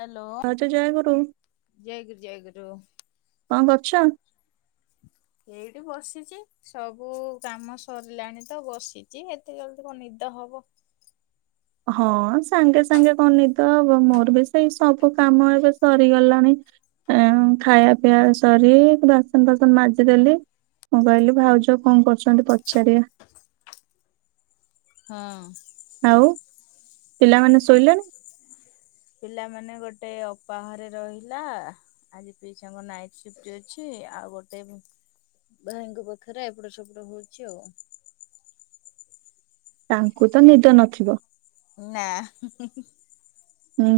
Hello ଭାଉଜ ଜୟଗୁରୁ ଜୟ ଗୁରୁ ଜୟ ଗୁରୁ। କଣ କରୁଛ? [inaudible] ଏଇଠି ବସିଛି ସବୁ କାମ ସରିଲାଣି ତ ବସିଛି। ଏତେ ଜଲଦି କଣ ନିଦ ହବ। ହଁ ସାଙ୍ଗେ ସାଙ୍ଗେ କଣ ନିଦ ହବ ମୋର ବି ସେଇ ସବୁ କାମ ଏବେ ସରିଗଲାଣି। ଏଁ ଖାଇବା ପିଆବା ସରି ବାସନଫାସନ ମାଜିଦେଲି। ମୁଁ କହିଲି ଭାଉଜ କଣ କରୁଛନ୍ତି ପଚାରିବା। ହଁ। ଆଉ ପିଲାମାନେ ଶୋଇଲେଣି? ପିଲାମାନେ ଗୋଟେ ଅପାଘରେ ରହିଲା। ଆଜି ପିସା ଙ୍କ ନାଇଟି ସିଫ୍ଟ ଅଛି ଆଉ ଗୋଟେ। ଭାଇଙ୍କ ପାଖରେ ଏପଟ ସେପଟ ହଉଛି ଆଉ। ତାଙ୍କୁ ତ ନିଦ ନଥିବ। ନା ହୁଁ ହୁଁ ହୁଁ। ହୁଁ।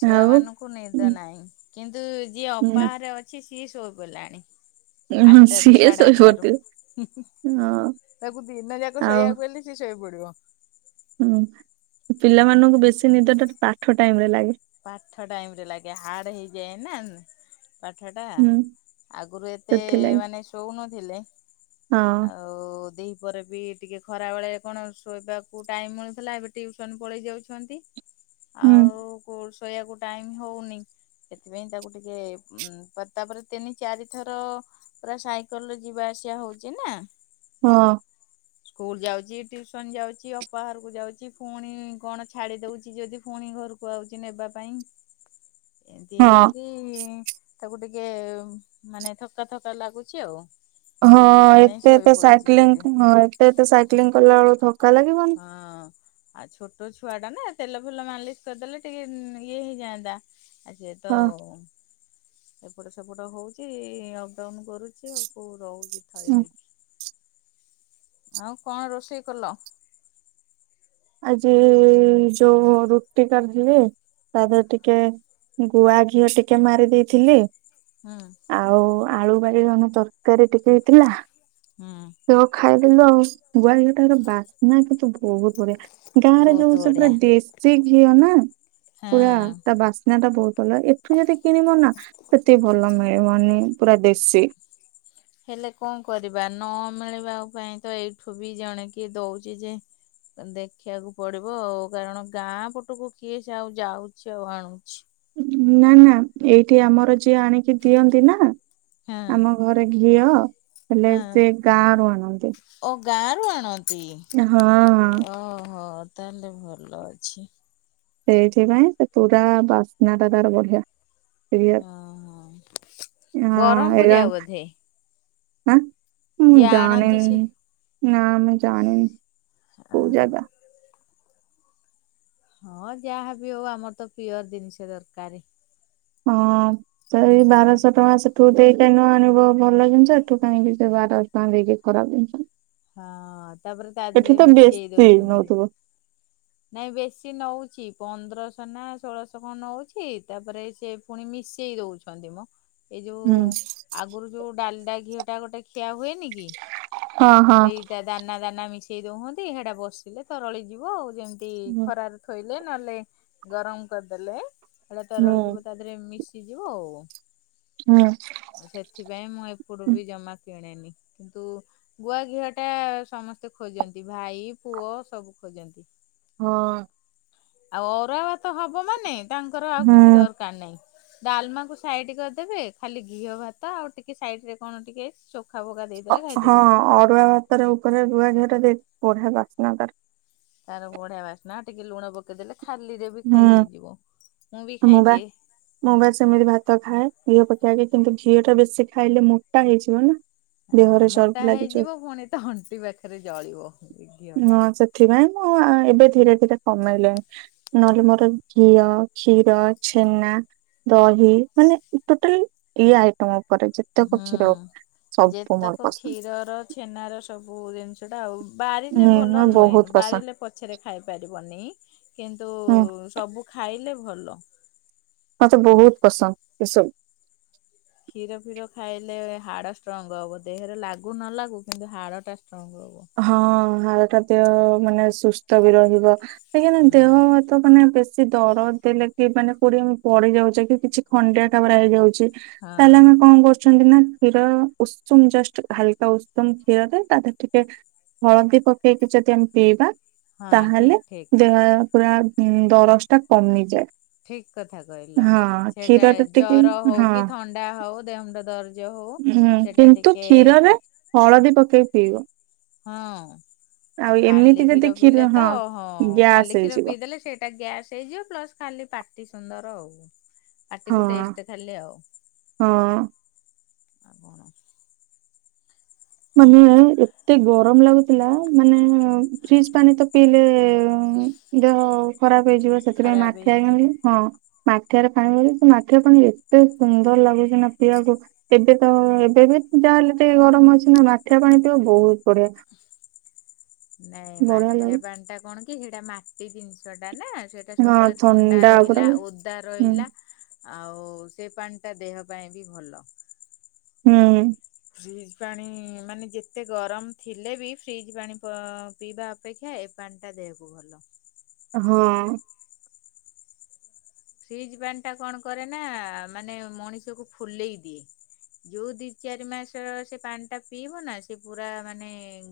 ଛୁଆ ଆଉ ମାନଙ୍କୁ ନିଦ ଉଁ, ନାହିଁ କିନ୍ତୁ ଯିଏ ଅପା ନା ଘରେ ଅ ଛି ସିଏ ସଇ ଶୋଇ ପଡିଲାଣି। ହଁ ଆଠଟା ର ସିଏ ସାଢେ ଆଠଟା ଶୋଇପଡିଥିବେ ର ହଁ ତାକୁ ଦିନ ଯାକ ଆଉ ଶୋଇବାକୁ କହିଲେ। ସେ ଶୋଇ ପଡିବ। ହୁଁ ପିଲା ମାନଙ୍କୁ ବେଶୀ ନିଦଟା ପାଠ ଟାଇମ ରେ ଲାଗେ। ପାଠ ଟାଇମ୍ ରେ ଲାଗେ ହାର୍ଡ ହେଇଯାଏ ନା ପାଠ ଟା ହୁଁ ଆଗରୁ ଏତେ ସେଥିଲାଗି ମାନେ ଶୋଉନଥିଲେ ହଁ ଆଉ ଆଉ ଦିହି ପରେ ବି ଟିକେ ଖରାବେେଳେ କଣ ଶୋଇବାକୁ ଟାଇମ୍ ମିଳୁଥିଲା ଏବେ ଟ୍ୟୁସନ୍ ପଳେଇ ଯାଉଛନ୍ତି ହୁଁ ଆଉ କଉ ଶୋଇବାକୁ ଟାଇମ୍ ହଉନି ସେଥିପାଇଁ ତାକୁ ଟିକେ ଉଁ-ତାପରେ ତିନି ଚାରି ଥର ପୁରା ସାଇକେଲରେ ଯିବା ଆସିବା ହଉଚି ନା ହଁ। ସ୍କୁଲ୍ ଯାଉଚି, ଟିଉସନ୍ ଯାଉଚି ଅପା ହରକୁ ଯାଉଚି ଫୁଣି କଣ ଛାଡି ଦଉଚି ଯଦି ଫୁଣି ଘରକୁ ପଳଉଚି ନେବା ପାଇଁ। ଏମତି ହଁ ହେଇକିରି ତାକୁ ଟିକେ ମାନେ ଥକା ଥକା ଲାଗୁଚି ଆଉ। ହଁ ସେଥିପାଇଁ ଏତେ ଶୋଇ ଏତେ ପଡୁଛି ସାଇକ୍ଲିଂ ଜଲ୍ଦି। ହଁ -ଏତେ ଏତେ ସାଇକ୍ଲିଂ କଲା ବେଳକୁ ଥକା ଲାଗିବ ହଁ ଆଉ ଛୋଟ ଛୁଆ ଟା ନା ତେଲ ଫେଲ ମାଲିସ୍ କରିଦେଲେ ଟିକେ ଇଏ ହେଇଯାଆନ୍ତା। ଆ ସେତ ହଁ ଏପଟ ସେପଟ ହଉଚି ଅପଡାଉନ୍ କରୁ ସିଏ ଆଉ କଉ ରହୁଚି ଥୟ ହୁଁ। ହେଇକି। ଆଉ କଣ ରୋଷେଇ କଲ? ଆଜି ଯଉ ରୁଟି କରିଥିଲି ତା ଦେହେରେ ଟିକେ ଗୁଆ ଘିଅ ଟିକେ ମାରି ଦେଇଥିଲି ହୁଁ। ଆଉ ଆଳୁ ବାଇଗଣ ତରକାରୀ ଟିକେ ହେଇଥିଲା ହୁଁ। ସେଇଆ କୁ ଖାଇଦେଲୁ ଆଉ ଗୁଆଘିଅ ଟା ବାସ୍ନା କିନ୍ତୁ ବହୁତ୍ ବଢିଆ। ଗାଁ ରେ ବହୁତ ଯଉ ସେ ପୁରା ବଢ଼ିଆ। ଦେଶୀ ଘିଅ ନା ପୁରା ହଁ। ତା ବାସ୍ନା ଟା ବହୁତ୍ ଭଲ୍ ଲାଗେ ଏ ଏଠୁ ଯଦି କିଣିବ ନା ସେତିକି ଭଲ ମିଳିବନି ପୁରା ଦେଶୀ ହେଲେ କଣ କରିବା ନ ମିଳିବା ପାଇଁ ତ ଏଇଠୁ ବି ଜଣେ କିଏ ଦଉଚି ଯେ ଦେଖିବାକୁ ପଡିବ ଆଉ କାରଣ ଗାଁ ପଟକୁ କିଏ ସେ ଆଉ ଯାଉଚି ଆଉ ଆଣୁଚି। ନା ନା ଏଇଠି ଆମର ଯିଏ ଆଣିକି ଦିଅନ୍ତି ନା ଆମ ହଁ ଆମ ଘରେ ଘିଅ ହେଲେ ହଁ ସେ ଗାଁ ରୁ ଆଣନ୍ତି। ଓ ଗାଁ ରୁ ଆଣନ୍ତି ହଁ ଓ-ହ ତାହେଲେ ଭଲ ଅଛି। ସେଇଥିପାଇଁ ସେ ପୁରା ବାସ୍ନା ଟା ତାର ବଢିଆ। ଘିଅ। ହଁ- ହଁ ହଁ ଏଇରା ବରହ୍ମପୁରିଆ ବୋଧେ? ଆଁ। ମୁଁ ଯିଏ ଆଣନ୍ତି ସେ ଜାଣିନି ନା ଆମେ ଜାଣିନୁ କଉ ଓହୋ ଜାଗା। ହଁ ଯାହାବି ଆଉ ଆମର ତ ପିଓର ଜିନିଷ ଦରକାରେ। ହଁ। ତ ଏଇ ବାରଶ ଟଙ୍କା ସେଠୁ ଦେଇ କାଇଁ ନ ଆଣିବ ଭଲ ଜିନିଷ ଏଠୁ କାହିଁକି ସେ ବାରଶ ଦେଇକି ଖରାପ୍ ଜିନିଷ ହଁ ତାପରେ ତା ଦେହରେ ଏଠି ତ ମିଶେଇ ବେଶୀ ଦଉଛନ୍ତି। ନଉଥିବ ନାଇଁ ବେଶୀ ନଉଚି ପନ୍ଦରଶ ନା ଷୋଳଶ କଣ ନଉଚି ତାପରେ ସେ ପୁଣି ମିଶେଇ ଦଉଚନ୍ତି ମ। ଏଇ ଯଉ ହୁଁ ଆଗୁରୁ ଯଉ ଡାଲଡା ଘିଅ ଟେ ଗୋଟେ ଖିଆ ହୁଏନି କିଏ ହଁ ହଁ ସେଇ ସେ ଦାନା ଦାନା ମିଶେଇ ଦଉଚନ୍ତି ସେଟା ବସିଲେ ତରଳି ଯିବ ଆଉ ଯେମିତି ହୁଁ ଖରାରେ ଥୋଇଲେ ନହେଲେ ଗରମ୍ କରିଦେଲେ ହେଲେ ତରଳ ହୁଁ ଯିବ ତା ତାଥିରେ ମିଶିଯିବ ଆଉ। ହୁଁ। ଆଉ ସେଥିପାଇଁ ମୁଁ ଏପଟୁ ବି ଜମା କିଣେନି କିନ୍ତୁ ଗୁଆ ଘିଅ ଟା ସମସ୍ତେ ଖୋଜନ୍ତି ଭାଇ ପୁଅ ସବୁ ଖୋଜନ୍ତି। ହଁ। ଆଉ ଅରୁଆ ଭାତ ହବ ମାନେ ତାଙ୍କର ଆଉ ହୁଁ କିଛି ଦର୍ କାର୍ ନାହିଁ ଡାଲ୍ମା କୁ ସାଇଡ୍ କରିଦେବେ ଖାଲି ଘିଅ ଭାତ ଆଉ ଟିକେ ସାଇଡ୍ ରେ କଣ ଟିକେ [unintelligible] ହଁ ଖାଇଦେବେ। ଅରୁଆ ଭାତର ଉପରେ ରୁଆଝର ଦେଇ ବଢିଆ ବାସ୍ନା ତାର ବଢିଆ ବାସ୍ନା ଟିକେ ଲୁଣ ପକେଇଦେଲେ ଖାଲିରେ ବି ଖାଇ ହୁଁ ହେଇଯିବ ମୁଁ ବି ଖାଇଦିଏ। ମୁଁ ବା ସେମିତି ଭାତ ଖାଏ ଘିଅ ପକେଇକି କିନ୍ତୁ ଘିଅ ଟା ବେଶୀ ଖାଇଲେ ମୋଟା ହେଇଯିବ ନା। ହଁ ଦେହରେ ଚର୍ବି ମୋଟା ଲାଗିଯିବ ହେଇଯିବ ପୁଣି ତ ଅଣ୍ଟି ପାଖରେ ଜଳିବ। ଘିଅ ଟା ହଁ ସେଥିପାଇଁ ମୁଁ ଏବେ ଧୀରେ ଧୀରେ କମେଇଲେଣି ନହେଲେ ମୋର ଘିଅ, କ୍ଷୀର, ଛେନା ଦହି ମାନେ ଟୋଟାଲ ଇଏ ଆଇଟମ ଉପରେ ଯେତେକ ହୁଁ କ୍ଷୀର ସବୁ ମୋର ଯେତେକ ପସନ୍ଦ। କ୍ଷୀରର ଛେନାର ସବୁ ଜିନିଷଟା ଆଉ ବାରିଲେ ହୁଁ ଭଲ ମୋର ବହୁତ ନୁହେଁ ପସନ୍ଦ ବାରିଲେ ପଛରେ ଖାଇପାରିବନି କିନ୍ତୁ ହୁଁ ସବୁ ଖାଇଲେ ଭଲ। ମତେ ବହୁତ ପସନ୍ଦ ଏସବୁ। କ୍ଷୀର ଫିର ଖାଇଲେ ହାଡ଼ ଷ୍ଟ୍ରଙ୍ଗ ହବ ଦେହରେ ଲାଗୁ ନ ଲାଗୁ କିନ୍ତୁ ହାଡ଼ ଟା ଷ୍ଟ୍ରଙ୍ଗ ହବ। ହଁ ହାଡ଼ ଟା ଦେହ ମାନେ ସୁସ୍ଥ ବି ରହିବ କାହିଁକି ନା ଦେହ ହୁଁ ତ ମାନେ ବେଶୀ ଦର ଦେଲେ କି ମାନେ କୋଡିଏ ପଡି ଯାଉଛେ କି କିଛି ଖଣ୍ଡିଆ ଖାବରା ହେଇଯାଉଛି ତାହେଲେ ଆମେ ହଁ କଣ କରୁ ଛନ୍ତି ନା କ୍ଷୀର ଉଷୁମ ଜଷ୍ଟ ହାଲକା ଉଷୁମ କ୍ଷୀରରେ ତା ଦେରେ ଟିକେ ହଳଦୀ ପକେଇକି ଯଦି ଆମେ ପିଇବା ହଁ ଠିକ ତାହେଲେ ଠିକ। ଦେହ ପୁରା ଦରଜ ଟା କମି ଯାଏ। ଠିକ କଥା କହିଲ। ସେଟା ଟିକେ ଜର ହଉ ହଁ କି ଥଣ୍ଡା ହଉ ଦେହମୁଣ୍ଡ ଦରଜ ହଉ ହୁଁ ସେଟା କିନ୍ତୁ ଟିକେ କ୍ଷୀରରେ ହଳଦୀ ପକେଇ ପିଇବ। ହଁ ଆଉ ଖାଲି କ୍ଷୀର ପିଇଲେ ତ ହଁ ଗ୍ୟାସ୍ ଖାଲି କ୍ଷୀର ହେଇଯିବ। ପିଇଦେଲେ ସେଇ ଟା ଗ୍ୟାସ୍ ହେଇଯିବ ପ୍ଲସ ଖାଲି ପାଟି ସୁନ୍ଦର ଆଉ। ହଁ ପାଟିକୁ ଟେଷ୍ଟ ଖାଲି ଆଉ। ହଁ ମାନେ ଏତେ ଗରମ ଲାଗୁଥିଲା ମାନେ ଫ୍ରିଜ ପାଣି ତ ପିଇଲେ ଦେହ ଖରାପ ହେଇଯିବ। ସେଥିପାଇଁ ଖରାପ ମାଠିଆ ହେଇଯିବ। [unintelligible] ହଁ। ମାଠିଆରେ ପାଣି ବ ସେ ମାଠିଆ ପାଣି ଏତେ ସୁନ୍ଦର ଲାଗୁଛି ନା ପିଇବାକୁ ଏବେ ତ ଏବେ ବି ଯାହାହେଲେ ଟିକେ ଗରମ ଅଛି ନା ମାଠିଆ ପାଣି ପିଅ ବହୁତ ବଢିଆ। ନାଇଁ ବଢିଆ ମାଠିଆ ଲାଗେ ପାଣି ଟା କଣ କି ସେଇଟା ମାଟି ଜିନିଷ ଟା ନା ସେ ଏଟା ହଁ ସବୁବେଳେ ଥଣ୍ଡା ପୁରା ରହିଲା ହୁଁ ଓଦା ରହିଲା ଆଉ ସେ ପାଣି ଟା ଦେହ ପାଇଁ ବି ଭଲ। ହୁଁ। ଫ୍ରିଜ ପାଣି ମାନେ ଯେତେ ଗରମ ଥିଲେ ବି ଫ୍ରିଜ ପାଣି ପିଇବା ପେକ୍ଷା ଏ ପାଣିଟା ଦେହକୁ ଭଲ। ହଁ। ଫ୍ରିଜ ପାଣିଟା କଣ କରେ ନା ମାନେ ମଣିଷକୁ ଫୁଲେଇ ଦିଏ। ଯୋଉ ଦି ଚାରି ମାସ ସେ ପାଣି ଟା ପିଇବ ନା ସେ ପୁରା ମାନେ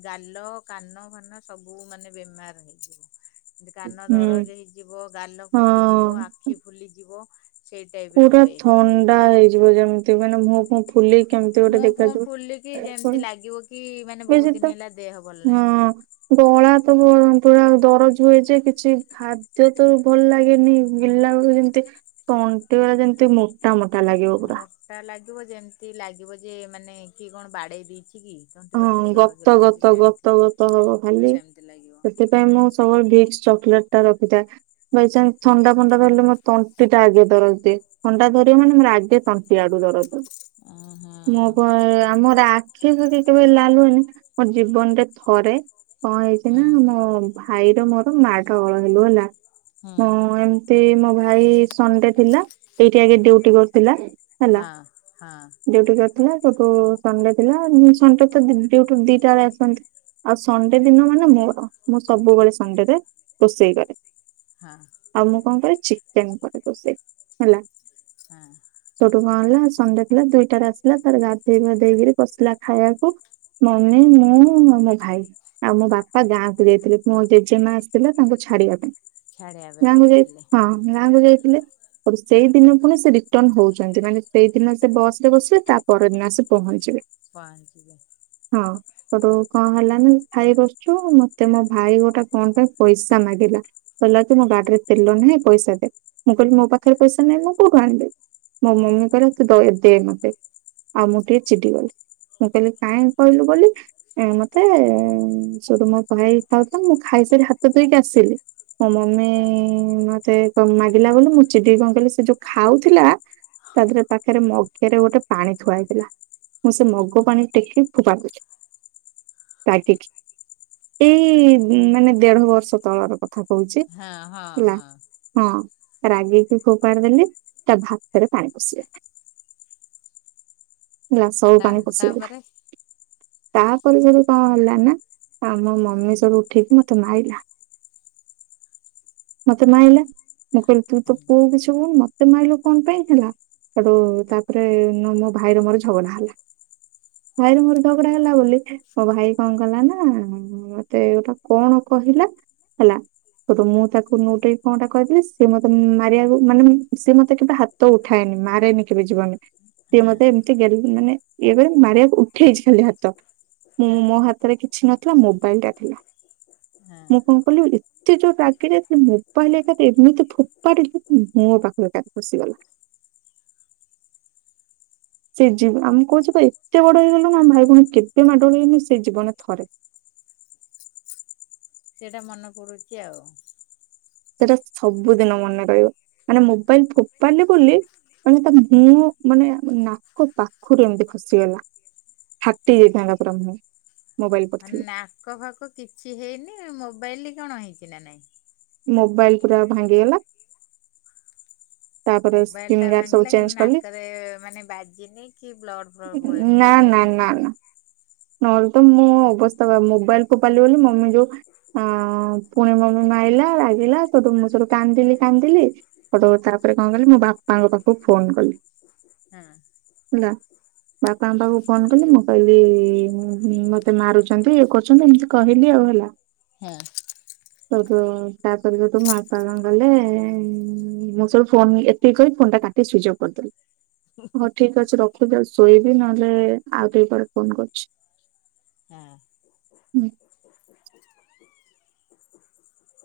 ଗାଲ କାନ ଫାନ ସବୁ ମାନେ ବେମାର ହେଇଯିବ। କାନ ହୁଁ ଦରଜ ହେଇଯିବ ଗାଲ ଫୁଲିଯିବ ହଁ ଆଖି ଫୁଲିଯିବ। ସେଇ ଟାଇପ ର ପୁରା ହୁଏ। ଥଣ୍ଡା ହେଇଯିବ ଯେମିତି ମାନେ ମୁହଁ ଫୁହଁ ଫୁଲି କେମିତି ଗୋଟେ ମୁହଁ ଫୁହଁ ଦେଖାଯିବ [unintelligible] ଫୁଲିକି ଯେମିତି ଲାଗିବ କି ମାନେ ବହୁତ ଦିନ ତ ହେଲା ଦେହ ଭଲ ହଁ। ନାହିଁ। ଗଳା ତ ପୁରା ଦରଜ ହୁଏ ଯେ କିଛି ଖାଦ୍ୟ ତ ଭଲ ଲାଗେନି ଗିଲା ବେଳକୁ ଯେମିତି ଟନ [unintelligible] ଯେମିତି ମୋଟା ମୋଟା ଲାଗିବ ପୁରା। ମୋଟା ଲାଗିବ ଯେମତି ଲାଗିବ ଯେ ମାନେ କିଏ କଣ ବାଡେଇ ଦେଇଛି କି? ତଣ୍ଟି ହଁ ପାଖରେ ଦରଜ ଗତ ଲାଗୁଛି ଗତ ସେମତି ଗତ ଗତ ହବ ତ ଖାଲି ସେମିତି ଲାଗିବ ସେଥିପାଇଁ ମୁଁ ସବୁ ଭିକ୍ସ ଚକଲେଟ ଟା ରଖିଥାଏ ବାଇ ଚାନ୍ସ ଥଣ୍ଡା ଫଣ୍ଡା ଧରିଲେ, ମୋ ତଣ୍ଟି ଟା ଆଗେ ଦରଜ ଦିଏ। ଥଣ୍ଡା ଧରିିବ ମାନେ, ମୋର ଆଗେ ତଣ୍ଟି ଆଡୁ ଦରଜ। ଅଁ, ହଁ। [unintelligible] ଆମର ଆଖିଫାକି କେବେ, ଲାଲ୍ ହୁଏନି, ମୋ ଜୀବନରେ ଥରେ କଣ ହେଇଛି ହୁଁ ନା? ମୋ ଭାଇର ମୋର ମାଡ଼ଗୋଳ ହେଲୁ ହେଲା। ହୁଁ ହଁ, ଏମିତି ମୋ ଭାଇ ସଣ୍ଡେ ଥିଲା। ଏଇଠି ଆଗେ ଡ଼୍ୟୁଟି କରୁଥିଲା। ହଁ, ହଁ। ଡିଉଟିକରଥିଲା, ସେଠୁ ସଣ୍ଡେ ଥିଲା। ସଣ୍ଡେ ତ ଡ୍ୟୁଟି ଦିଟା ବେଳେ ଆସନ୍ତି। ଆଉ, ସଣ୍ଡେ ଦିନ ମାନେ ମୋର। ମୁଁ ସବୁବେଳେ ସଣ୍ଡେରେ ରୋଷେଇ କରେ। ହଁ। ଆଉ, ମୁଁ କଣ କରେ, ଚିକେନ କରେ ରୋଷେଇ ହେଲା। ହଁ। ସେଇଠୁ କଣ ହେଲା, ସଣ୍ଡେ ଥିଲା ଦୁଇଟାରେ ଆସିଲା, ତାର ଗାଧେଇ ପାଧେଇ କିରି ପସିଲା। ଖାଇଆକୁ ମମି, ମୁଁ, ଆଉ, ମୋ ଭାଇ। ଆଉ, ମୋ ବାପା ଗାଁକୁ ଯାଇଥିଲେ, ମୋ ଜେଜେମା ଆସିଥିଲା ତାଙ୍କୁ ଛାଡିବା ପାଇଁ। ଛାଡ଼ିବା ପାଇଁ ଗାଁକୁ ଯାଇ ଯାଇଥିଲେ ହଁ, ଗାଁକୁ ଯାଇଥିଲେ। ହଠୁ ସେଇ ଦିନ ପୁଣି ସେ ରିଟର୍ଣ ହଉଛନ୍ତି। ମାନେ ସେଇଦିନ ସେ ବସ୍ ରେ ବସିବେ, ତା ପରଦିନ ଆସି ପହଞ୍ଚିବେ। ପଅଁଞ୍ଚିବେ। ହଁ। ହଠୁ କଣ ହେଲାନା, ଖାଇ ବସୁଛୁ, ମତେ ମୋ ଭାଇ ଗୋଟେ କଣ ପାଇଁ ପଇସା ମାଗିଲା? କହିଲା କି ମୋ ଗାଡିରେ ତେଲ ନାହିଁ, ପଇସା ଦେ! ମୁଁ କହିଲି ମୋ ପାଖରେ ପଇସା ନାହିଁ, ମୁଁ କୋଉଠୁ ଆଣିବି? ମୋ ହଁ ମମି କହିଲା ତୁ ଦୟା ଦେ ନ ଦେ, ଆଉ ମୁଁ ଟିକେ ଚିଡ଼ି ଗଲି। ମୁଁ କହିଲି କାହିଁ କହିଲୁ ବୋଲି ମତେ-ଏଁ ସେଠୁ ମ ଭାଇ ଖାଉଥାଏ। ମୁଁ ଖାଇସାରି ହାତ ଧୋଇକି ଆସିଲି। ମୋ ହଁ ମମି-ଇଁ ମତେ ମାଗିଲା ବୋଲି, ମୁଁ ଚିଡିକି କଣ କହିଲି, ସେ ଯୋଉ ଖାଉଥିଲା ତା 'ଦେହରେ ପାଖରେ ମଗେରେ ଗୋଟେ ପାଣି ଥୁଆହେଇଥିଲା। ମୁଁ ସେ ମଗ୍ ଗୋ ପାଣି ଟେକିକି ଫୋଫାଡ଼ିଦେଲି। ରାଗିକି, ଏଇ-ଇ ମାନେ ଦେଢ ବର୍ଷ ତଳର କଥା। କହୁଛି ହଁ ହଁ ହେଲା। ହଁ ହଁ, ରାଗିକି ଫୋପାଡ଼ି ଦେଲି। ତା'ଭାତରେ ପାଣି ପଶିଗଲା। ହେଲା ସଉ ତା ପାଣି ପଶିଗଲା। ତାପରେ ତା'ପରେ ଯଉ କଣ ହେଲା ନା ଆମ ମମି ସବୁ ଉଠିକି ମତେ ମାଇଲା। ମତେ ମାଇଲା। ମୁଁ କହିଲି ତୁ ତ ହୁଁ ପୁଅ କିଛି କହୁନୁ, ମତେ ମାଇଲୁ କଣ ପାଇଁ ହେଲା? ହେଠୁ ତା'ପରେ ନୁ ମୋ ଭାଇର ମୋର ଝଗଡା ହେଲା। ଭାଇର ମୋର ଝଗଡା ହେଲା ବୋଲି, ମୋ ଭାଇ କଣ କଲା ନା ମତେ ଗୋଟେ କଣ କହିଲା? ହେଲା ହେଟୁ ମୁଁ ତାକୁ ନୋଉଟେଇ କଣଟା କହିଦେଲି। ସିଏ ମତେ ମାରିବାକୁ ମାନେ ସିଏ ମତେ କେବେ ହାତ୍ ତ ଉଠାଏନି ମାରେନି କେବେ ଯିବନେ। ସିଏ ହଁ ମତେ ଏମିତି ଗେଲ୍ ମାନେ ଇଏ କରି ମାରିଆକୁ ଉଠେଇଛି ଖାଲି ହାତ। ମୁଁ ହଁ ମୋ ହାତରେ କିଛି ନଥିଲା। ମୋବାଇଲ୍ ଟା ଥିଲା। ହଁ ମୁଁ କଣ କଲିି ଏତ୍ ଏତେ ଜୋର୍ ରାଗିଯାଇଥିଲି, ମୋବାଇଲ୍ ଏକାଥରେ ଏମିତି ଫୋଫାଡ଼ିଲି ମୁହଁ ପାଖେରେ ଏକାଥରେ ପଶିଗଲା। ସେ ଜୀ ଆମେ କହୁଛୁ ଏତେ ବଡ ହେଇଗଲୁଣୁ, ଆମେ ଭାଇ ଭଉଣୀ କେବେ ମାଡୋଳୋ ହେଇନି ସେଇ ଜୀବନରେ ଥରେ। ସେଇଟା ମନେ ପଡୁଚି ଆଉ। ସେଇଟା ସବୁଦିନ ମନେ ରହିବ। ମାନେ ମୋବାଇଲ୍ ଫୋପାଡିଲି ବୋଲି ମାନେ ତା ମୁହଁ, ମାନେ ନାକ ପାଖରୁ ଏମିତି ଖସିଗଲା। ଫାଟି ଯାଇଥାନ୍ତା ପୁରା ମୁହଁ। ମୋବାଇଲ ମାନେ ପଡିଥିଲେ ନାକ ଫାଖ କିଛି ହେଇନି, ମୋବାଇଲ କଣ ହେଇଛି ନା ନାଇଁ? ମୋବାଇଲ୍ ପୁରା ଭାଙ୍ଗିଗଲା। ତାପରେ ମୋବାଇଲ ଟା ସ୍କ୍ରିନ୍ ଗାର୍ଡ ସବୁ ଭାଙ୍ଗିଲା କିନ୍ତୁ ଚେଞ୍ଜ କଲି ନାକରେ ମାନେ ବାଜିନି କି ବ୍ଲଡ ପ୍ଲଡ ବୋହିନି ନା ନହେଲେ ନା ନା ନା ନହେଲେ ତ ମୁଁ ଅବସ୍ଥା ବା ମୋବାଇଲ ଫୋପାଡିଲି ବୋଲି ମମି ଯୋଉ ଆ ପୁଣି ମମି ମାଇଲା ରାଗିଲା ସୁଦୁ ସୁଦୁ କାନ୍ଦିଲି କାନ୍ଦିଲି ପଟୁ ତାପରେ କଣ କଲି ମୋ ବାପାଙ୍କ ପାଖକୁ ଫୋନ କଲି ହଁ। ନା ବାପାଙ୍କ ପାଖକୁ ଫୋନ କଲି ମୁଁ କହିଲି ଉଁ ଉଁ ମତେ ମାରୁଛନ୍ତି ଇଏ କରୁଛନ୍ତି ଏମିତି କହିଲି ଆଉ ହେଲା [inaudible] ହେଟୁ ତାପରେ ଯ ତ ମାପା ମାଆ ଗଲେ ମୁଁ ସବୁ ଫୋନ୍ ଏତିକି କହି ଫୋନ୍ ଟା କାଟ ସ୍ୱିଚ୍ ଅଫ୍ କରିଦେଲୁ ହଁ ଠିକ ଅଛି ରଖୁଛିି ଆଉ ଶୋଇବି ନହେଲେ ଆଉ ଟିକେ ପରେ ଫୋନ କରୁଛି ହଁ ହୁଁ।